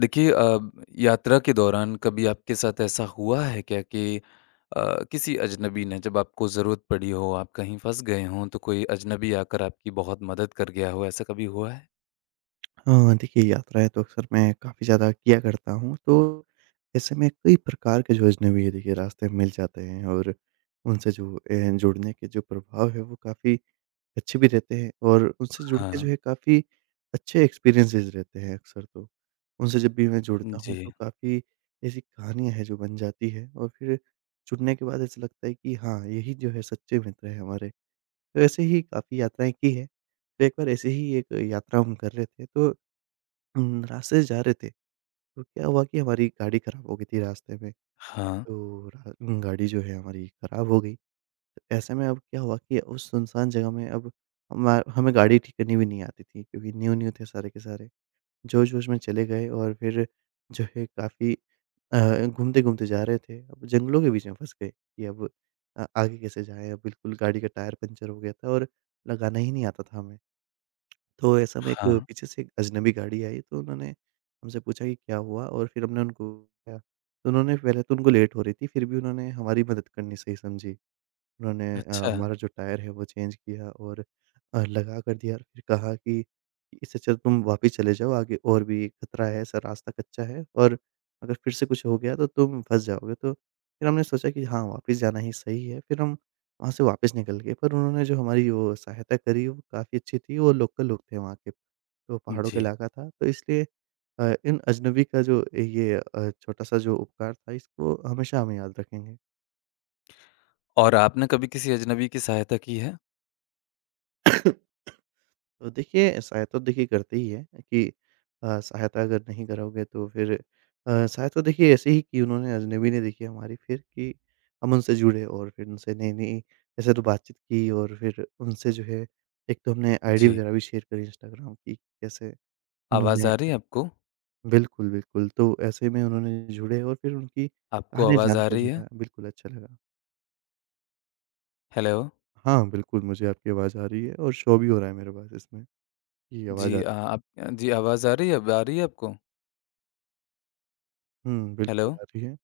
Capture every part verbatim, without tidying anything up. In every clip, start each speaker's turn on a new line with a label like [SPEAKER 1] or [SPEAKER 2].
[SPEAKER 1] देखिए अ, यात्रा के दौरान कभी आपके साथ ऐसा हुआ है क्या कि अ, किसी अजनबी ने जब आपको ज़रूरत पड़ी हो, आप कहीं फँस गए हों, तो कोई अजनबी आकर आपकी बहुत मदद कर गया हो, ऐसा कभी हुआ है?
[SPEAKER 2] हाँ, देखिए, यात्राएँ तो अक्सर मैं काफ़ी ज़्यादा किया करता हूँ, तो ऐसे में कई प्रकार के जो अजनबी देखिए रास्ते में मिल जाते हैं, और उनसे जो अ, जुड़ने के जो प्रभाव है वो काफ़ी अच्छे भी रहते हैं, और उनसे जुड़ के जो
[SPEAKER 1] हाँ।
[SPEAKER 2] है काफ़ी अच्छे एक्सपीरियंसेस रहते हैं अक्सर तो। उनसे जब भी मैं जुड़ता हूँ
[SPEAKER 1] जी।
[SPEAKER 2] तो काफ़ी ऐसी कहानियाँ हैं जो बन जाती है, और फिर जुड़ने के बाद ऐसा लगता है कि हाँ, यही जो है सच्चे मित्र हैं हमारे। तो ऐसे ही काफ़ी यात्राएँ की हैं, तो एक बार ऐसे ही एक यात्रा हम कर रहे थे, तो उम, रास्ते से जा रहे थे, तो क्या हुआ कि हमारी गाड़ी खराब हो गई थी रास्ते में,
[SPEAKER 1] हाँ।
[SPEAKER 2] तो रा गाड़ी जो है हमारी खराब हो गई। तो ऐसे में अब क्या हुआ कि उस सुनसान जगह में अब हमा हमें गाड़ी ठीक करनी भी नहीं आती थी, क्योंकि न्यू-न्यू थे सारे के सारे। जोश-जोश में चले गए, और फिर जो है काफ़ी अ, घूमते-घूमते जा रहे थे, अब जंगलों के बीच में फँस गए कि अब अ, आगे कैसे जाएँ? अब बिल्कुल गाड़ी का टायर पंचर हो गया था, और लगाना ही नहीं आता था हमें। तो ऐसे में एक
[SPEAKER 1] हाँ।
[SPEAKER 2] पीछे से एक अजनबी गाड़ी आई, तो उन्होंने हमसे पूछा कि क्या हुआ? और फिर हमने उनको बताया, तो उन्होंने, पहले तो उनको लेट हो रही थी, फिर भी उन्होंने हमारी मदद करनी सही समझी। उन्होंने अ,
[SPEAKER 1] अच्छा।
[SPEAKER 2] हमारा जो टायर है वो चेंज किया, और अ, लगा कर दिया, और फिर कहा कि इससे अच्छा तुम वापिस चले जाओ, आगे और भी खतरा है, ऐसा रास्ता कच्चा है, और अगर फिर से कुछ हो गया तो तुम फँस जाओगे। तो फिर हमने सोचा कि हाँ, वापिस जाना ही सही है। फिर हम वहाँ से वापिस निकल गए, पर उन्होंने जो हमारी वो सहायता करी वो काफ़ी अच्छी थी। वो लोकल लोग थे वहाँ के, तो पहाड़ों का
[SPEAKER 1] जी।
[SPEAKER 2] इलाका था, तो इसलिए अ, इन अजनबी का जो ये अ, छोटा-सा जो उपकार था, इसको हमेशा हम याद रखेंगे।
[SPEAKER 1] और आपने कभी किसी अजनबी की सहायता की है?
[SPEAKER 2] तो देखिए, सहायता तो देखिए करते ही है कि अ, सहायता अगर नहीं करोगे तो फिर अ, सहायता तो देखिए ऐसे ही की उन्होंने, अजनबी ने देखी हमारी फिर कि हम उनसे जुड़े, और फिर उनसे नई-नई ऐसे तो बातचीत की, और फिर उनसे जो है एक तो हमने आईडी
[SPEAKER 1] जी।
[SPEAKER 2] वगैरह भी शेयर करी इंस्टाग्राम की, कैसे
[SPEAKER 1] आवाज़
[SPEAKER 2] उन्होंने
[SPEAKER 1] आ रही है आपको?
[SPEAKER 2] बिल्कुल, बिल्कुल। तो ऐसे में उन्होंने जुड़े, और फिर उनकी
[SPEAKER 1] आपको
[SPEAKER 2] कहानियाँ
[SPEAKER 1] आवाज़ आ
[SPEAKER 2] जानकर
[SPEAKER 1] रही
[SPEAKER 2] जो
[SPEAKER 1] है?
[SPEAKER 2] है बिल्कुल अच्छा लगा।
[SPEAKER 1] हेलो?
[SPEAKER 2] हाँ, बिल्कुल मुझे आपकी आवाज़ आ रही है, और शो भी हो रहा है मेरे पास इसमें, ये
[SPEAKER 1] जी,
[SPEAKER 2] आवाज़ आ
[SPEAKER 1] अ,
[SPEAKER 2] रही है।
[SPEAKER 1] आप जी, आवाज़ आ रही है अब आ रही है आपको?
[SPEAKER 2] हुँ,
[SPEAKER 1] हेलो?
[SPEAKER 2] बिल्कुल आ रही है।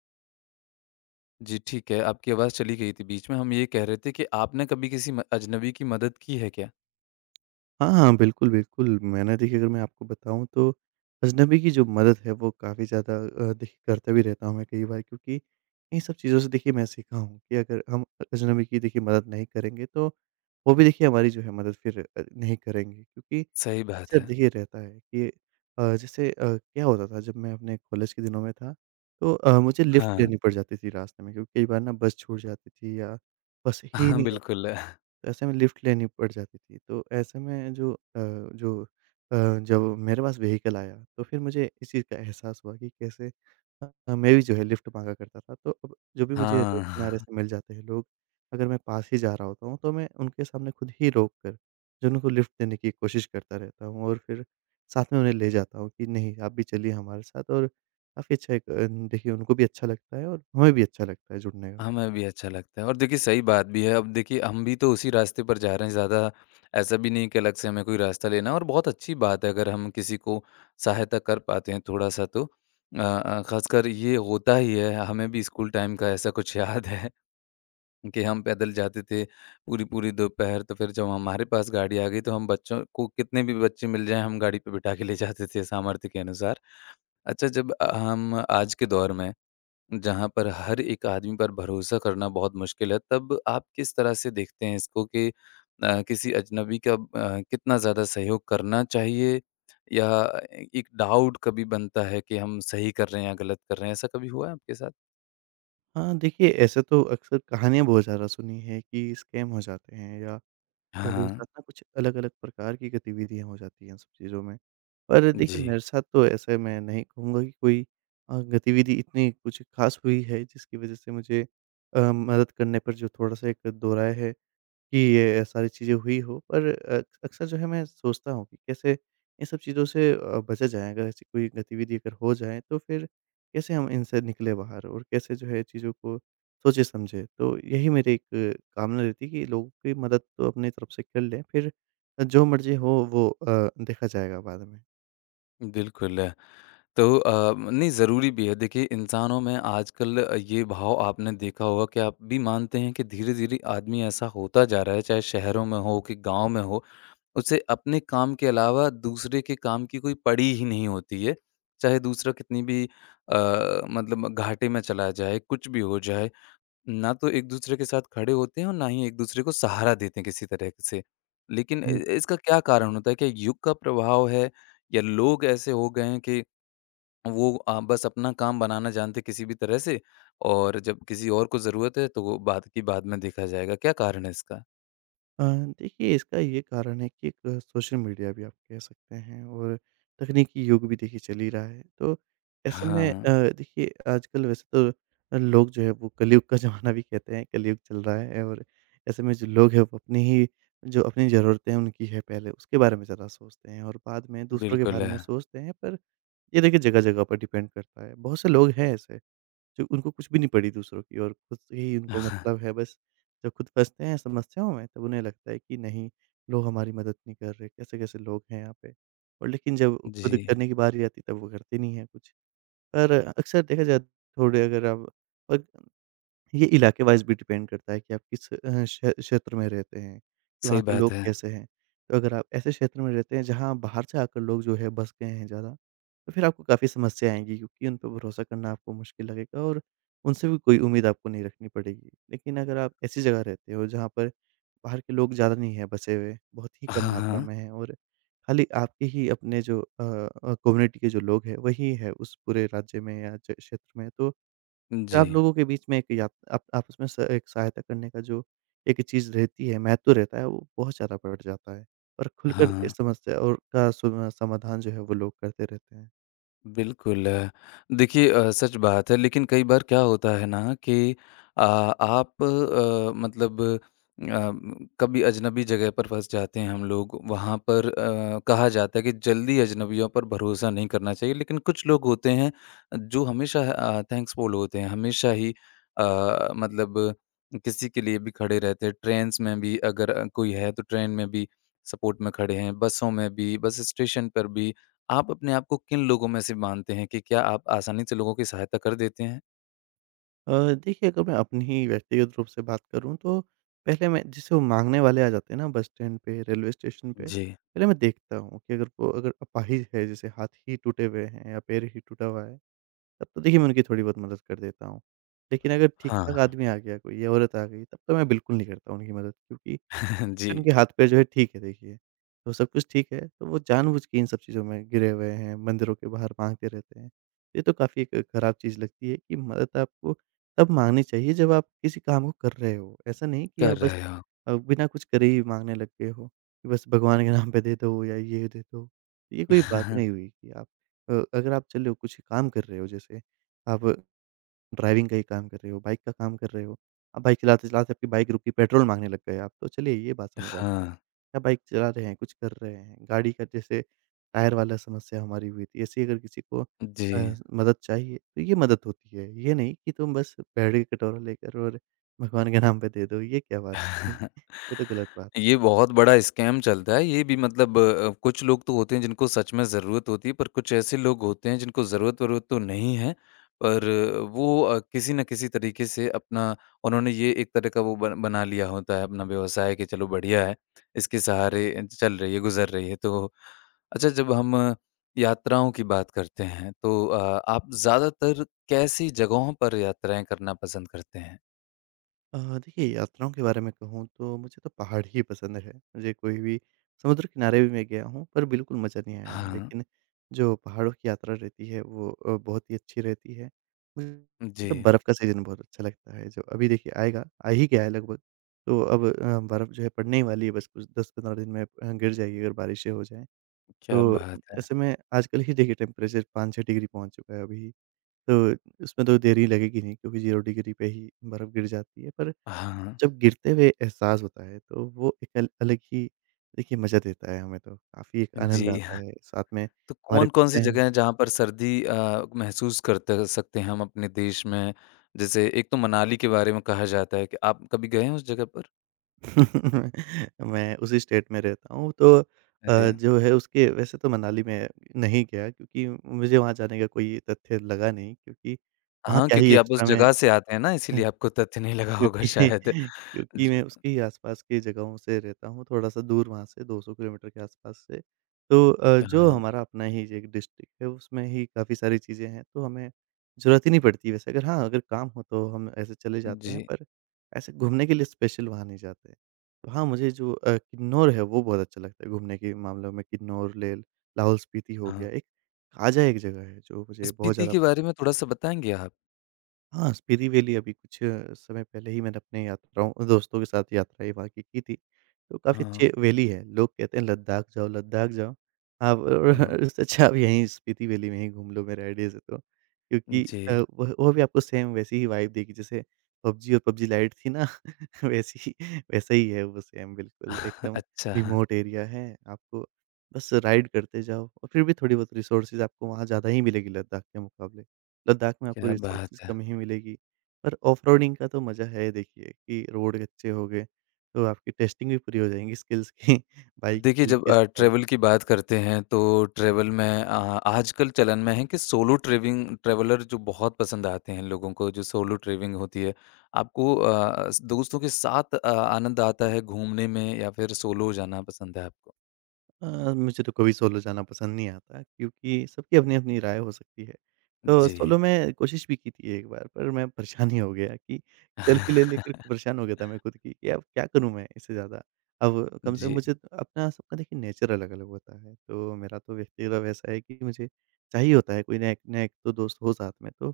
[SPEAKER 1] जी, ठीक है, आपकी आवाज़ चली गई थी बीच में। हम ये कह रहे थे कि आपने कभी किसी म अजनबी की मदद की है क्या?
[SPEAKER 2] हाँ, हाँ, बिल्कुल, बिल्कुल। मैंने देखिए, अगर मैं आपको बताऊँ तो अजनबी की जो मदद है वो काफ़ी ज़्यादा अ, देखिए करता भी रहता हूँ मैं कई बार, क्योंकि इन सब चीज़ों से देखिए मैं सीखा हूँ कि अगर हम अजनबी की देखिए मदद नहीं करेंगे तो वो भी देखिए हमारी जो है मदद फिर अ, नहीं करेंगे, क्योंकि
[SPEAKER 1] सही बात
[SPEAKER 2] अक्सर
[SPEAKER 1] है।
[SPEAKER 2] देखिए रहता है कि अ, जैसे अ, क्या होता था जब मैं अपने कॉलेज के दिनों में था, तो अ, मुझे लिफ्ट
[SPEAKER 1] हाँ।
[SPEAKER 2] लेनी पड़ जाती थी रास्ते में, क्योंकि कई बार ना बस छूट जाती थी या बस ही
[SPEAKER 1] हाँ,
[SPEAKER 2] नहीं आती,
[SPEAKER 1] बिल्कुल।
[SPEAKER 2] तो ऐसे में लिफ्ट लेनी पड़ जाती थी। तो ऐसे में जो अ, जो अ, जब मेरे पास व्हीकल आया तो फिर मुझे इस चीज़ का एहसास हुआ कि कैसे अ, मैं भी जो है लिफ्ट माँगा करता था। तो अब जो भी मुझे
[SPEAKER 1] हाँ,
[SPEAKER 2] रोड किनारे से मिल जाते हैं लोग, अगर मैं पास ही जा रहा होता हूँ तो मैं उनके सामने खुद ही रोक कर जो है उनको लिफ्ट देने की कोशिश करता रहता हूँ, और फिर साथ में उन्हें ले जाता हूँ कि नहीं, आप भी चलिए हमारे साथ, और काफ़ी अच्छा एक अ, देखिए, उनको भी अच्छा लगता है, और हमें भी अच्छा लगता है जुड़ने का।
[SPEAKER 1] हमें भी अच्छा लगता है और देखिए सही बात भी है। अब देखिए हम भी तो उसी रास्ते पर जा रहे हैं, ज़्यादा ऐसा भी नहीं कि अलग से हमें कोई रास्ता लेना है और बहुत अच्छी बात है अगर हम किसी को सहायता कर पाते हैं थोड़ा-सा तो। अ अ, ख़ासकर ये होता ही है, हमें भी स्कूल टाइम का ऐसा कुछ याद है। कि हम पैदल जाते थे पूरी-पूरी दोपहर, तो फिर जब हमारे पास गाड़ी आ गई तो हम बच्चों को कितने भी बच्चे मिल जाएँ हम गाड़ी पे बिठा के ले जाते थे सामर्थ्य के अनुसार। अच्छा जब अ, हम आज के दौर में जहाँ पर हर एक आदमी पर भरोसा करना बहुत मुश्किल है, तब आप किस तरह से देखते हैं इसको कि अ, किसी अजनबी का अ, कितना ज़्यादा सहयोग करना चाहिए या एक डाउट कभी बनता है कि हम सही कर रहे हैं या गलत कर रहे हैं, ऐसा कभी हुआ है आपके साथ?
[SPEAKER 2] हाँ, देखिए ऐसे तो अक्सर कहानियाँ बहुत ज़्यादा सुनी है कि स्कैम हो जाते हैं, या लोगों के
[SPEAKER 1] हाँ,
[SPEAKER 2] साथ ना कुछ अलग-अलग प्रकार की गतिविधियाँ हो जाती हैं इन सब चीज़ों में। पर देखिए
[SPEAKER 1] जी।
[SPEAKER 2] मेरे साथ तो ऐसे मैं नहीं कहूँगा कि कोई अ, गतिविधि इतनी कुछ ख़ास हुई है, जिसकी वज़ह से मुझे अ, मदद करने पर जो थोड़ा-सा एक दोराय है कि ये सारी चीज़ें हुई हो, पर अ, अक्सर जो है मैं सोचता हूँ कि कैसे इन सब चीज़ों से अ, बचा जाए। अगर ऐसी कोई गतिविधि अगर हो जाए, तो फिर कैसे हम इनसे निकले बाहर, और कैसे जो है चीज़ों को सोचे-समझे। तो यही मेरी एक अ, कामना रहती है कि लोगों की मदद तो अपनी तरफ से कर लें, फिर जो मर्ज़ी हो वो अ, देखा जाएगा बाद में।
[SPEAKER 1] बिल्कुल। तो अ, नहीं ज़रूरी भी है। देखिए इंसानों में आजकल ये भाव आपने देखा होगा कि आप भी मानते हैं कि धीरे-धीरे आदमी ऐसा होता जा रहा है, चाहे शहरों में हो कि गाँव में हो, उसे अपने काम के अलावा दूसरे के काम की कोई पड़ी ही नहीं होती है। चाहे दूसरा कितनी भी अ, मतलब घाटे में चला जाए, कुछ भी हो जाए, ना तो एक-दूसरे के साथ खड़े होते हैं और ना ही एक-दूसरे को सहारा देते हैं किसी तरह से। लेकिन इ इसका क्या कारण होता है? क्या युग का प्रभाव है या लोग ऐसे हो गए हैं कि वो अ, बस अपना काम बनाना जानते किसी भी तरह से और जब किसी और को ज़रूरत है, तो वो बाद की बाद में देखा जाएगा, क्या कारण है इसका?
[SPEAKER 2] अ, देखिए इसका ये कारण है कि एक सोशल मीडिया भी आप कह सकते हैं, और तकनीकी युग भी देखिए चल ही रहा है। तो ऐसे में अ,
[SPEAKER 1] हाँ,
[SPEAKER 2] देखिए आजकल वैसे तो अ, लोग जो है वो कलयुग का ज़माना भी कहते हैं, कलयुग चल रहा है, और ऐसे में जो लोग हैं वो अपनी ही, जो अपनी ज़रूरतें हैं उनकी है पहले, उसके बारे में ज़्यादा सोचते हैं, और बाद में दूसरों के
[SPEAKER 1] बिल्कुल
[SPEAKER 2] बारे में
[SPEAKER 1] है।
[SPEAKER 2] सोचते हैं। पर ये देखिए जगह-जगह पर डिपेंड करता है। बहुत से लोग हैं ऐसे जो उनको कुछ भी नहीं पड़ी दूसरों की, और खुद से ही उनको मतलब है, बस जब खुद फँसते हैं समस्याओं में तब उन्हें लगता है कि नहीं, लोग हमारी मदद नहीं कर रहे, कैसे-कैसे लोग हैं यहाँ पे। और लेकिन जब
[SPEAKER 1] जी,
[SPEAKER 2] खुद करने की बारी आती है, तब वो करते नहीं हैं कुछ। पर अक्सर देखा जाए, थोड़े अगर आप, और ये इलाके वाइज़ भी डिपेंड करता है कि आप किस अ, क्षे क्षेत्र में रहते हैं, कि
[SPEAKER 1] सही
[SPEAKER 2] वहाँ के
[SPEAKER 1] बात
[SPEAKER 2] लोग
[SPEAKER 1] है।
[SPEAKER 2] कैसे हैं। तो अगर आप ऐसे क्षेत्र में रहते हैं जहाँ बाहर से आकर लोग जो है बस गए हैं ज़्यादा, तो फिर आपको काफ़ी समस्याएँ आएँगी, क्योंकि उन पे भरोसा करना आपको मुश्किल लगेगा, और उनसे भी कोई उम्मीद आपको नहीं रखनी पड़ेगी। लेकिन अगर आप ऐसी जगह रहते हो जहाँ पर बाहर के लोग ज़्यादा नहीं हैं बसे हुए, बहुत ही कम
[SPEAKER 1] हाँ,
[SPEAKER 2] मात्रा
[SPEAKER 1] हाँ।
[SPEAKER 2] में हैं, और खाली आपके ही अपने जो अ अ, कम्युनिटी के जो लोग हैं वही है उस पूरे राज्य में या च क्षेत्र में, तो फिर
[SPEAKER 1] जी,
[SPEAKER 2] आप लोगों के बीच में एक यात आप आपस में स एक सहायता करने का जो एक चीज़ रहती है, महत्व रहता है, वो बहुत ज़्यादा बढ़ जाता है, और खुलकर
[SPEAKER 1] हाँ।
[SPEAKER 2] इस समस्या और का सुना समाधान जो है वो लोग करते रहते हैं।
[SPEAKER 1] बिल्कुल। अ, देखिए अ, सच बात है लेकिन कई बार क्या होता है ना कि अ, आप अ, मतलब अ, कभी अजनबी जगह पर फँस जाते हैं हम लोग। वहाँ पर अ, कहा जाता है कि जल्दी अजनबियों पर भरोसा नहीं करना चाहिए। लेकिन कुछ लोग होते हैं जो हमेशा अ, थैंक्सफुल होते हैं, हमेशा ही अ, मतलब किसी के लिए भी खड़े रहते हैं। ट्रेन्स में भी अगर अ, कोई है तो ट्रेन में भी सपोर्ट में खड़े हैं, बसों में भी, बस स्टेशन पर भी। आप अपने आप को किन लोगों में से मानते हैं कि क्या आप आसानी से लोगों की सहायता कर देते हैं?
[SPEAKER 2] अ, देखिए, अगर मैं अपनी ही व्यक्तिगत रूप से बात करूँ तो पहले मैं जैसे वो माँगने वाले आ जाते हैं ना बस स्टैंड पे, रेलवे स्टेशन पे,
[SPEAKER 1] जी,
[SPEAKER 2] पहले मैं देखता हूँ कि अगर वो, अगर अपाहिज है, जैसे हाथ ही टूटे हुए हैं या पैर ही टूटा हुआ है, तब तो देखिए मैं उनकी थोड़ी बहुत मदद कर देता हूँ। लेकिन अगर
[SPEAKER 1] हाँ।
[SPEAKER 2] ठीक-ठाक आदमी आ गया कोई या औरत आ गई तब तो मैं बिल्कुल नहीं करता उनकी मदद, क्योंकि
[SPEAKER 1] जी,
[SPEAKER 2] उनके हाथ पैर जो है ठीक है देखिए, तो सब कुछ ठीक है, तो वो जानबूझ के इन सब चीज़ों में घिरे हुए हैं, मंदिरों के बाहर माँगते रहते हैं। ये तो काफ़ी एक खराब चीज़ लगती है कि मदद आपको तब माँगनी चाहिए जब आप किसी काम को कर रहे हो। ऐसा नहीं कि
[SPEAKER 1] कर
[SPEAKER 2] आप बस
[SPEAKER 1] रहे हो।
[SPEAKER 2] अ, बिना कुछ करे ही माँगने लग गए हो, कि बस भगवान के नाम पे दे दो या ये दे दो। ये कोई बात नहीं हुई कि आप अ, अगर आप चलो कुछ काम कर रहे हो, जैसे आप ड्राइविंग का ही काम कर रहे हो, बाइक का काम कर रहे हो। आप बाइक चलाते-चलाते आपकी बाइक रुकी, पेट्रोल माँगने लग गए आप, तो चलिए ये बात समझ आती है।
[SPEAKER 1] हाँ,
[SPEAKER 2] या बाइक चला रहे हैं, कुछ कर रहे हैं, गाड़ी का जैसे टायर वाला समस्या हमारी हुई थी, ऐसी अगर किसी को
[SPEAKER 1] जी।
[SPEAKER 2] अ, मदद चाहिए तो ये मदद होती है। ये नहीं कि तुम बस पेड़ के कटोरा लेकर और भगवान के नाम पे दे दो, ये क्या बात हुई? ये तो गलत बात है।
[SPEAKER 1] ये बहुत बड़ा स्कैम चलता है। ये भी मतलब अ, कुछ लोग तो होते हैं जिनको सच में ज़रूरत होती है, पर कुछ ऐसे लोग होते हैं जिनको ज़रूरत-वरूरत तो नहीं है, पर अ, वो अ, किसी न किसी तरीके से अपना उन्होंने ये एक तरह का वो बन बना लिया होता है अपना व्यवसाय कि चलो बढ़िया है, इसके सहारे चल रही है, गुज़र रही है। तो अच्छा जब हम अ, यात्राओं की बात करते हैं, तो अ, आप ज़्यादातर कैसी जगहों पर यात्राएँ करना पसंद करते हैं?
[SPEAKER 2] अ, देखिए यात्राओं के बारे में कहूँ तो मुझे तो पहाड़ ही पसंद है। मुझे कोई भी समुद्र किनारे भी मैं गया हूँ पर बिल्कुल मज़ा नहीं आया।
[SPEAKER 1] हाँ,
[SPEAKER 2] लेकिन जो पहाड़ों की यात्रा रहती है वो अ, बहुत ही अच्छी रहती है। मुझे
[SPEAKER 1] जी।
[SPEAKER 2] तो बर्फ़ का सीज़न बहुत अच्छा लगता है जो अभी देखिए आएगा, आ ही गया है लगभग। तो अब अ, बर्फ़ जो है पड़ने ही वाली है बस कुछ दस पंद्रह दिन में अ, गिर जाएगी अगर बारिशें हो जाएँ।
[SPEAKER 1] क्या
[SPEAKER 2] तो
[SPEAKER 1] बात है!
[SPEAKER 2] ऐसे में आजकल ही देखिए टेम्परेचर पाँच छह डिग्री पहुँच चुका है अभी। तो उसमें तो देर ही लगेगी नहीं क्योंकि ज़ीरो डिग्री पे ही बर्फ़ गिर जाती है। पर
[SPEAKER 1] हाँ,
[SPEAKER 2] जब गिरते हुए एहसास होता है, तो वो एक अल अलग ही देखिए मज़ा देता है हमें तो, काफ़ी एक आनंद
[SPEAKER 1] जी।
[SPEAKER 2] आता
[SPEAKER 1] हाँ,
[SPEAKER 2] है। साथ में
[SPEAKER 1] तो
[SPEAKER 2] हमारे
[SPEAKER 1] कौन-कौन
[SPEAKER 2] कुत्ते
[SPEAKER 1] सी
[SPEAKER 2] हैं।
[SPEAKER 1] जगह है जहाँ पर सर्दी अ, महसूस करते सकते हैं हम अपने देश में? जैसे एक तो मनाली के बारे में कहा जाता है कि आप कभी गए हैं उस जगह पर?
[SPEAKER 2] मैं उसी स्टेट में रहता हूँ तो
[SPEAKER 1] अरे!
[SPEAKER 2] अ, जो है उसके वैसे तो मनाली में नहीं गया क्योंकि मुझे वहाँ जाने का कोई तथ्य लगा नहीं क्योंकि वहाँ
[SPEAKER 1] हाँ,
[SPEAKER 2] क्या ही
[SPEAKER 1] क्योंकि आप उस
[SPEAKER 2] एक्स्ट्रा मैं
[SPEAKER 1] जगह से आते हैं ना इसीलिए आपको तथ्य नहीं लगा
[SPEAKER 2] क्योंकि
[SPEAKER 1] होगा शायद।
[SPEAKER 2] क्योंकि मैं
[SPEAKER 1] ज
[SPEAKER 2] उसके ही आस-पास की जगहों से रहता हूँ, थोड़ा-सा दूर वहाँ से दो सौ किलोमीटर के आस-पास से। तो अ, जो
[SPEAKER 1] हाँ,
[SPEAKER 2] हमारा अपना ही एक डिस्ट्रिक्ट है, उसमें ही काफ़ी सारी चीज़ें हैं, तो हमें ज़रूरत ही नहीं पड़ती वैसे अगर हाँ, अगर काम हो तो हम ऐसे चले जाते हैं,
[SPEAKER 1] जी,
[SPEAKER 2] पर ऐसे घूमने के लिए स्पेशल वहाँ नहीं जाते। तो हाँ, मुझे जो अ, किन्नौर है, वो बहुत अच्छा लगता है घूमने के मामलों में। किन्नौर, लेह लाहौल स्पीति हो
[SPEAKER 1] हाँ।
[SPEAKER 2] गया, एक खाजा एक जगह है, जो मुझे बहुत
[SPEAKER 1] स्पीति
[SPEAKER 2] ज़्यादा
[SPEAKER 1] के बारे में थोड़ा-सा बताएँगे आप?
[SPEAKER 2] हाँ, स्पीति वैली अभी कुछ अ, समय पहले ही मैंने अपने यात्राओं दोस्तों के साथ यात्राएँ वहाँ की की थी, तो काफ़ी
[SPEAKER 1] हाँ,
[SPEAKER 2] अच्छी वैली है। लोग कहते हैं लद्दाख जाओ, लद्दाख जाओ। आप
[SPEAKER 1] हाँ।
[SPEAKER 2] उससे अच्छा आप यहीं स्पीति वैली में ही घूम लो मेरा आइडिया से तो। क्योंकि अ,
[SPEAKER 1] जी।
[SPEAKER 2] वह वो भी आपको सेम वैसी ही वाइब देगी जैसे पबजी और पबजी लाइट थी ना वैसी ही वैसा ही है वो सेम बिल्कुल एकदम
[SPEAKER 1] अच्छा,
[SPEAKER 2] रिमोट एरिया है। आपको बस राइड करते जाओ और फिर भी थोड़ी बहुत रिसोर्सेज़ आपको वहाँ ज़्यादा ही मिलेगी लद्दाख के मुकाबले। लद्दाख में आपको
[SPEAKER 1] क्या बात
[SPEAKER 2] रिसोर्सेज़
[SPEAKER 1] है!
[SPEAKER 2] कम ही मिलेगी। पर ऑफ़रोडिंग का तो मज़ा है देखिए कि रोड अच्छे हो गए, तो आपकी टेस्टिंग भी पूरी हो जाएँगी स्किल्स की बाइक
[SPEAKER 1] देखिए,
[SPEAKER 2] की
[SPEAKER 1] जब
[SPEAKER 2] किस
[SPEAKER 1] अ,
[SPEAKER 2] अ,
[SPEAKER 1] ट्रैवल की बात करते हैं तो ट्रैवल में अ, आजकल चलन में है कि सोलो ट्रैविंग ट्रैवलर जो बहुत पसंद आते हैं लोगों को, जो सोलो ट्रैविंग होती है। आपको अ, स दोस्तों के साथ अ, आनंद आता है घूमने में या फिर सोलो जाना पसंद है आपको?
[SPEAKER 2] अ, मुझे तो कभी सोलो जाना पसंद नहीं आता क्योंकि सबकी अपनी-अपनी राय हो सकती है। तो
[SPEAKER 1] जी।
[SPEAKER 2] सोलो मैं कोशिश भी की थी एक बार पर मैं परेशान ही हो गया कि सेल्फ़ी ले लेकर परेशान हो गया था मैं खुद की कि अब क्या करूँ मैं इससे ज़्यादा। अब कम से कम
[SPEAKER 1] जी।
[SPEAKER 2] मुझे तो अपना सबका देखिए नेचर अलग-अलग होता है। तो मेरा तो व्यक्तिगत वैसा है कि मुझे चाहिए होता है कोई ना एक ना एक तो दोस्त हो साथ में। तो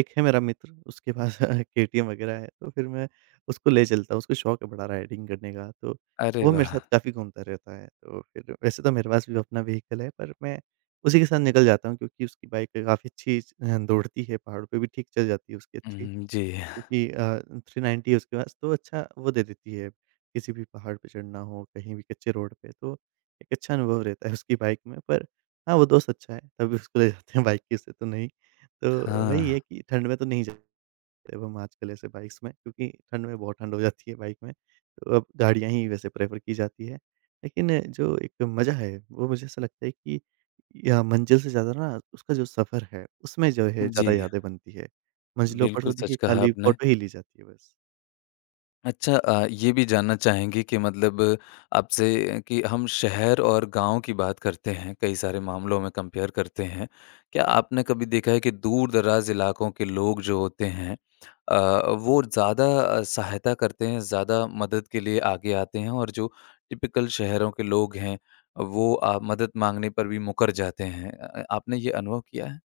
[SPEAKER 2] एक है मेरा मित्र उसके पास केटीएम वग़ैरह है तो फिर मैं उसको ले चलता हूँ, उसको शौक है बड़ा राइडिंग करने का तो
[SPEAKER 1] अरे
[SPEAKER 2] वो मेरे
[SPEAKER 1] वाह!
[SPEAKER 2] साथ काफ़ी घूमता रहता है, तो फिर वैसे तो मेरे पास भी अपना व्हीकल है, पर मैं उसी के साथ निकल जाता हूँ क्योंकि उसकी बाइक काफ़ी अच्छी अ, दौड़ती है, पहाड़ों पे भी ठीक चल जाती है उसकी अच्छी
[SPEAKER 1] हुँ, जी।
[SPEAKER 2] क्योंकि अ, तीन सौ नब्बे है उसके पास, तो अच्छा वो दे देती है, किसी भी पहाड़ पे चढ़ना हो, कहीं भी कच्चे रोड पे, तो एक अच्छा अनुभव रहता है उसकी बाइक में। पर हाँ, वो दोस्त अच्छा है, तभी उसको ले जाते हैं बाइक के से तो नहीं, तो वही
[SPEAKER 1] हाँ।
[SPEAKER 2] है कि ठंड में तो नहीं जा एवं आजकल ऐसे बाइक्स में क्योंकि ठंड में बहुत ठंड हो जाती है बाइक में, तो अब गाड़ियाँ ही वैसे प्रेफ़र की जाती है। लेकिन जो एक मज़ा है वो मुझे ऐसा लगता है कि या मंज़िल से ज़्यादा ना उसका जो सफ़र है उसमें जो है ज़्यादा
[SPEAKER 1] जी,
[SPEAKER 2] यादें बनती है। मंज़िलों पर
[SPEAKER 1] बिल्कुल
[SPEAKER 2] तो
[SPEAKER 1] सच
[SPEAKER 2] देखिए
[SPEAKER 1] कहा
[SPEAKER 2] खाली
[SPEAKER 1] आपने।
[SPEAKER 2] फ़ोटो ही ली जाती है बस।
[SPEAKER 1] अच्छा अ, ये भी जानना चाहेंगे कि मतलब आपसे कि हम शहर और गांव की बात करते हैं, कई सारे मामलों में कंपेयर करते हैं। क्या आपने कभी देखा है कि दूर-दराज इलाकों के लोग जो होते हैं अ, वो ज़्यादा अ, सहायता करते हैं, ज़्यादा मदद के लिए आगे आते हैं और जो टिपिकल शहरों के लोग हैं, वो अ, मदद माँगने पर भी मुकर जाते हैं। अ, आपने ये अनुभव किया है?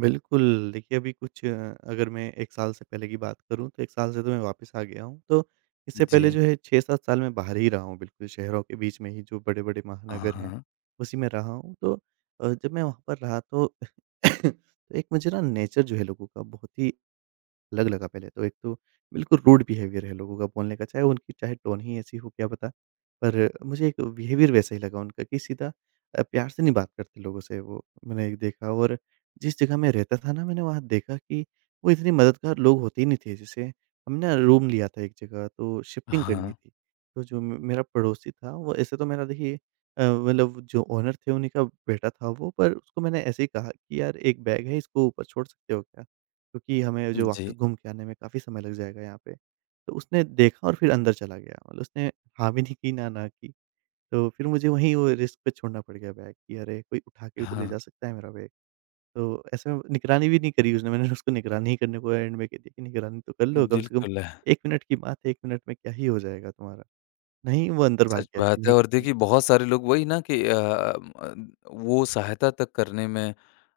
[SPEAKER 2] बिल्कुल, देखिए अभी कुछ अ, अगर मैं एक साल से पहले की बात करूँ तो एक साल से तो मैं वापस आ गया हूँ। तो इससे
[SPEAKER 1] जी।
[SPEAKER 2] पहले जो है छह सात साल मैं बाहर ही रहा हूँ बिल्कुल शहरों के बीच में ही जो बड़े-बड़े
[SPEAKER 1] हाँ,
[SPEAKER 2] महानगर हैं,
[SPEAKER 1] हाँ।
[SPEAKER 2] उसी में रहा हूँ। तो अ, जब मैं वहाँ पर रहा तो तो एक मुझे ना नेचर जो है लोगों का बहुत ही अलग लगा पहले तो। एक तो बिल्कुल रूड बिहेवियर है लोगों का बोलने का, चाहे उनकी चाहे टोन ही ऐसी हो क्या पता। पर मुझे एक बिहेवियर वैसा ही लगा उनका कि सीधा अ, प्यार से नहीं बात करते लोगों से वो, मैंने एक देखा। और जिस जगह मैं रहता था ना, मैंने वहाँ देखा कि वो इतने मददगार लोग होते ही नहीं थे। जैसे हमने रूम लिया था एक जगह, तो शिफ्टिंग करनी
[SPEAKER 1] हाँ।
[SPEAKER 2] थी। तो जो म मेरा पड़ोसी था, वो ऐसे तो मेरा देखिए अ, मतलब जो ओनर थे उन्हीं का बेटा था वो, पर उसको मैंने ऐसे ही कहा कि, "यार, एक बैग है, इसको ऊपर छोड़ सकते हो क्या?" क्योंकि हमें जो
[SPEAKER 1] जी।
[SPEAKER 2] वापस घूम के आने में काफ़ी समय लग जाएगा यहाँ पे। तो उसने देखा और फिर अंदर चला गया। मतलब उसने हाँ भी नहीं की, ना ना की। तो फिर मुझे वहीं वो रिस्क पे छोड़ना पड़ गया बैग कि अरे! कोई उठा के भी तो ले
[SPEAKER 1] हाँ,
[SPEAKER 2] जा सकता है मेरा बैग। तो ऐसे में निगरानी भी नहीं करी उसने, मैंने उसको निगरानी ही करने को एंड में कह दिया कि निगरानी तो कर लो, कम से कम
[SPEAKER 1] बिल्कुल।
[SPEAKER 2] एक मिनट की बात है, एक मिनट में क्या ही हो जाएगा तुम्हारा। नहीं, वो अंदर भाग
[SPEAKER 1] सच
[SPEAKER 2] गया कि
[SPEAKER 1] बात है
[SPEAKER 2] नहीं
[SPEAKER 1] और
[SPEAKER 2] करनी।
[SPEAKER 1] देखिए बहुत सारे लोग वही ना कि अ, म वो सहायता तक करने में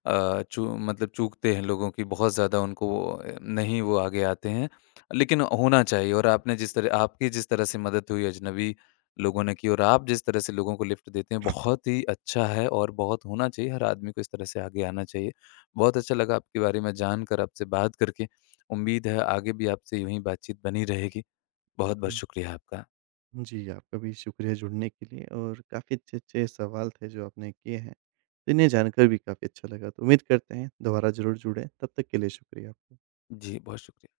[SPEAKER 1] अ, चू मतलब चूकते हैं लोगों की बहुत ज़्यादा उनको अ, नहीं वो आगे आते हैं। लेकिन होना चाहिए और आपने जिस तरह आपकी जिस तरह से मदद हुई अजनबी लोगों ने की और आप जिस तरह से लोगों को लिफ्ट देते हैं बहुत ही अच्छा है और बहुत होना चाहिए, हर आदमी को इस तरह से आगे आना चाहिए। बहुत अच्छा लगा आपके बारे में जानकर, आपसे बात करके। उम्मीद है आगे भी आपसे यूँ ही बातचीत बनी रहेगी। बहुत-बहुत शुक्रिया आपका।
[SPEAKER 2] जी, आपका भी शुक्रिया जुड़ने के लिए और काफ़ी अच्छे-अच्छे सवाल थे जो आपने किए हैं। तो इन्हें जानकर भी काफ़ी अच्छा लगा। तो उम्मीद करते हैं दोबारा ज़रूर जुड़ें। तब तक के लिए शुक्रिया आपका।
[SPEAKER 1] जी, बहुत शुक्रिया।